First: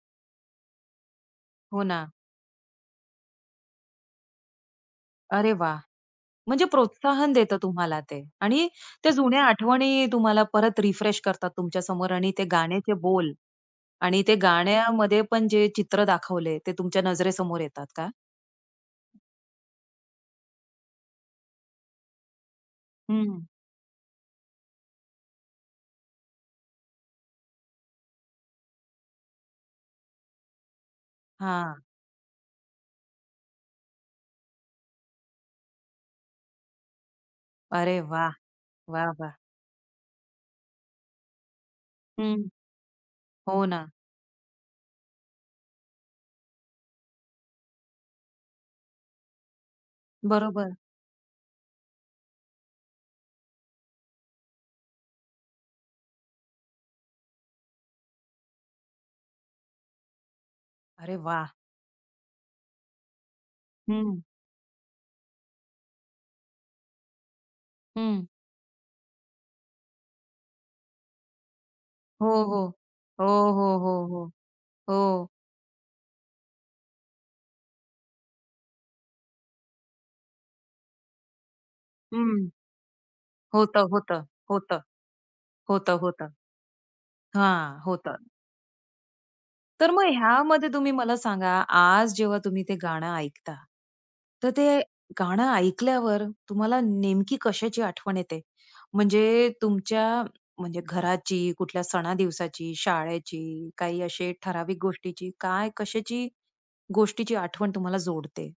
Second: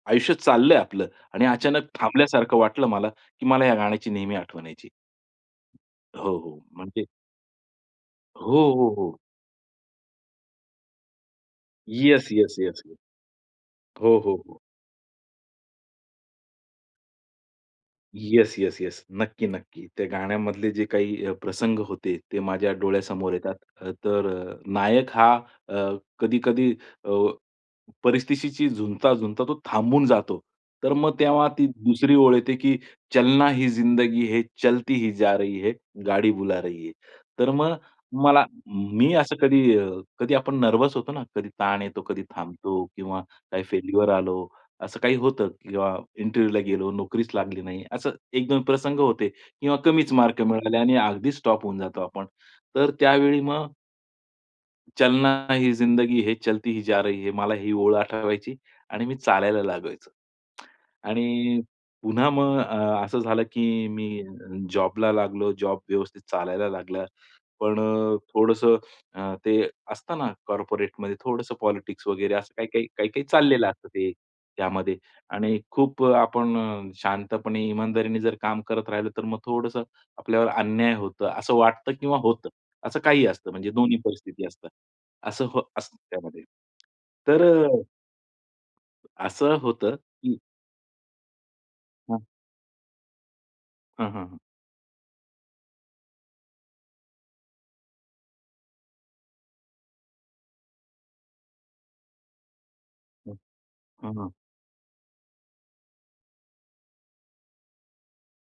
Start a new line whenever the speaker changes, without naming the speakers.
आयुष्य चाललंय आपलं आणि
हो
अचानक
ना.
थांबल्यासारखं वाटलं मला, की मला ह्या गाण्याची नेहमी आठवण यायची.
अरे वाह!
हो, हो.
म्हणजे
म्हणजे
प्रोत्साहन देतं तुम्हाला ते.
हो,
आणि
हो,
त्या
हो.
जुन्या आठवणी तुम्हाला परत रिफ्रेश करतात तुमच्या समोर
येस,
आणि ते
येस, येस,
गाण्याचे
येस.
बोल
हो,
आणि
हो,
ते
हो.
गाण्यामध्ये पण जे चित्र दाखवले, ते तुमच्या नजरेसमोर येतात का?
Yes, yes, yes. नक्की, नक्की. त्या गाण्यामधले जे अ, काही प्रसंग होते, ते माझ्या डोळ्यासमोर
हं.
येतात. अ, तर अ, नायक हा अ, कधी-कधी अ, परिस्थितीशी झुंजता, झुंजता तो थांबून जातो. तर मग तेव्हा ती
हां.
दुसरी ओळ येते की चलना ही जिंदगी है, चलती ही जा रही है, गाडी बुला रही है. तर मग
अरे वाह!
मला
वाह,
मी असं
वाह!
कधी अ, कधी आपण नर्व्हस होतो ना, कधी ताण येतो, कधी
हं.
थांबतो किंवा काही
हो ना.
फेल्युअर आलं, असं काही होतं किंवा इंटरव्ह्यूला गेलो, नोकरीच लागली नाही. असं एक दोन प्रसंग होते किंवा कमीच मार्क
बरोबर.
मिळाले आणि अगदीच स्टॉप होऊन जातो आपण. तर त्यावेळी मग चलना ही जिंदगी है, चलती ही जा रही है. मला ही ओळ आठवायची आणि मी चालायला लागायचो.
अरे वाह!
आणि पुन्हा मग अ, असं झालं की
हं.
मी जॉबला लागलो, जॉब व्यवस्थित चालायला लागला. पण अ,
हं.
थोडंसं अ, ते असतं ना, कॉर्पोरेटमध्ये थोडंसं पॉलिटिक्स
हो,
वगैरे असं
हो.
काही-काही, काही-काही
हो,
चाललेलं
हो,
असतं
हो,
ते
हो.
त्यामध्ये.
हो.
आणि खूप अ, आपण अ, शांतपणे इमानदारीने जर काम करत राहिलो, तर मग थोडंसं आपल्यावर अन्याय होतं असं वाटतं किंवा होतं.
हं.
असं काही असतं म्हणजे
होतं,
दोन्ही
होतं.
परिस्थिती असतं.
होतं.
असं हो असतं
होतं, होतं.
त्यामध्ये. तर
हां,
अ
होतात.
असं
तर
होतं,
मग
की
ह्यामध्ये तुम्ही मला सांगा, आज
हां.
जेव्हा तुम्ही ते गाणं ऐकता.
हां, हां, हां.
तर ते गाणं ऐकल्यावर तुम्हाला नेमकी कशाची आठवण येते, म्हणजे तुमच्या म्हणजे घराची, कुठल्या सणादिवसाची,
हं.
शाळेची काही
हां,
असे
हां.
ठराविक गोष्टीची, काय, कशाची गोष्टीची आठवण तुम्हाला जोडते?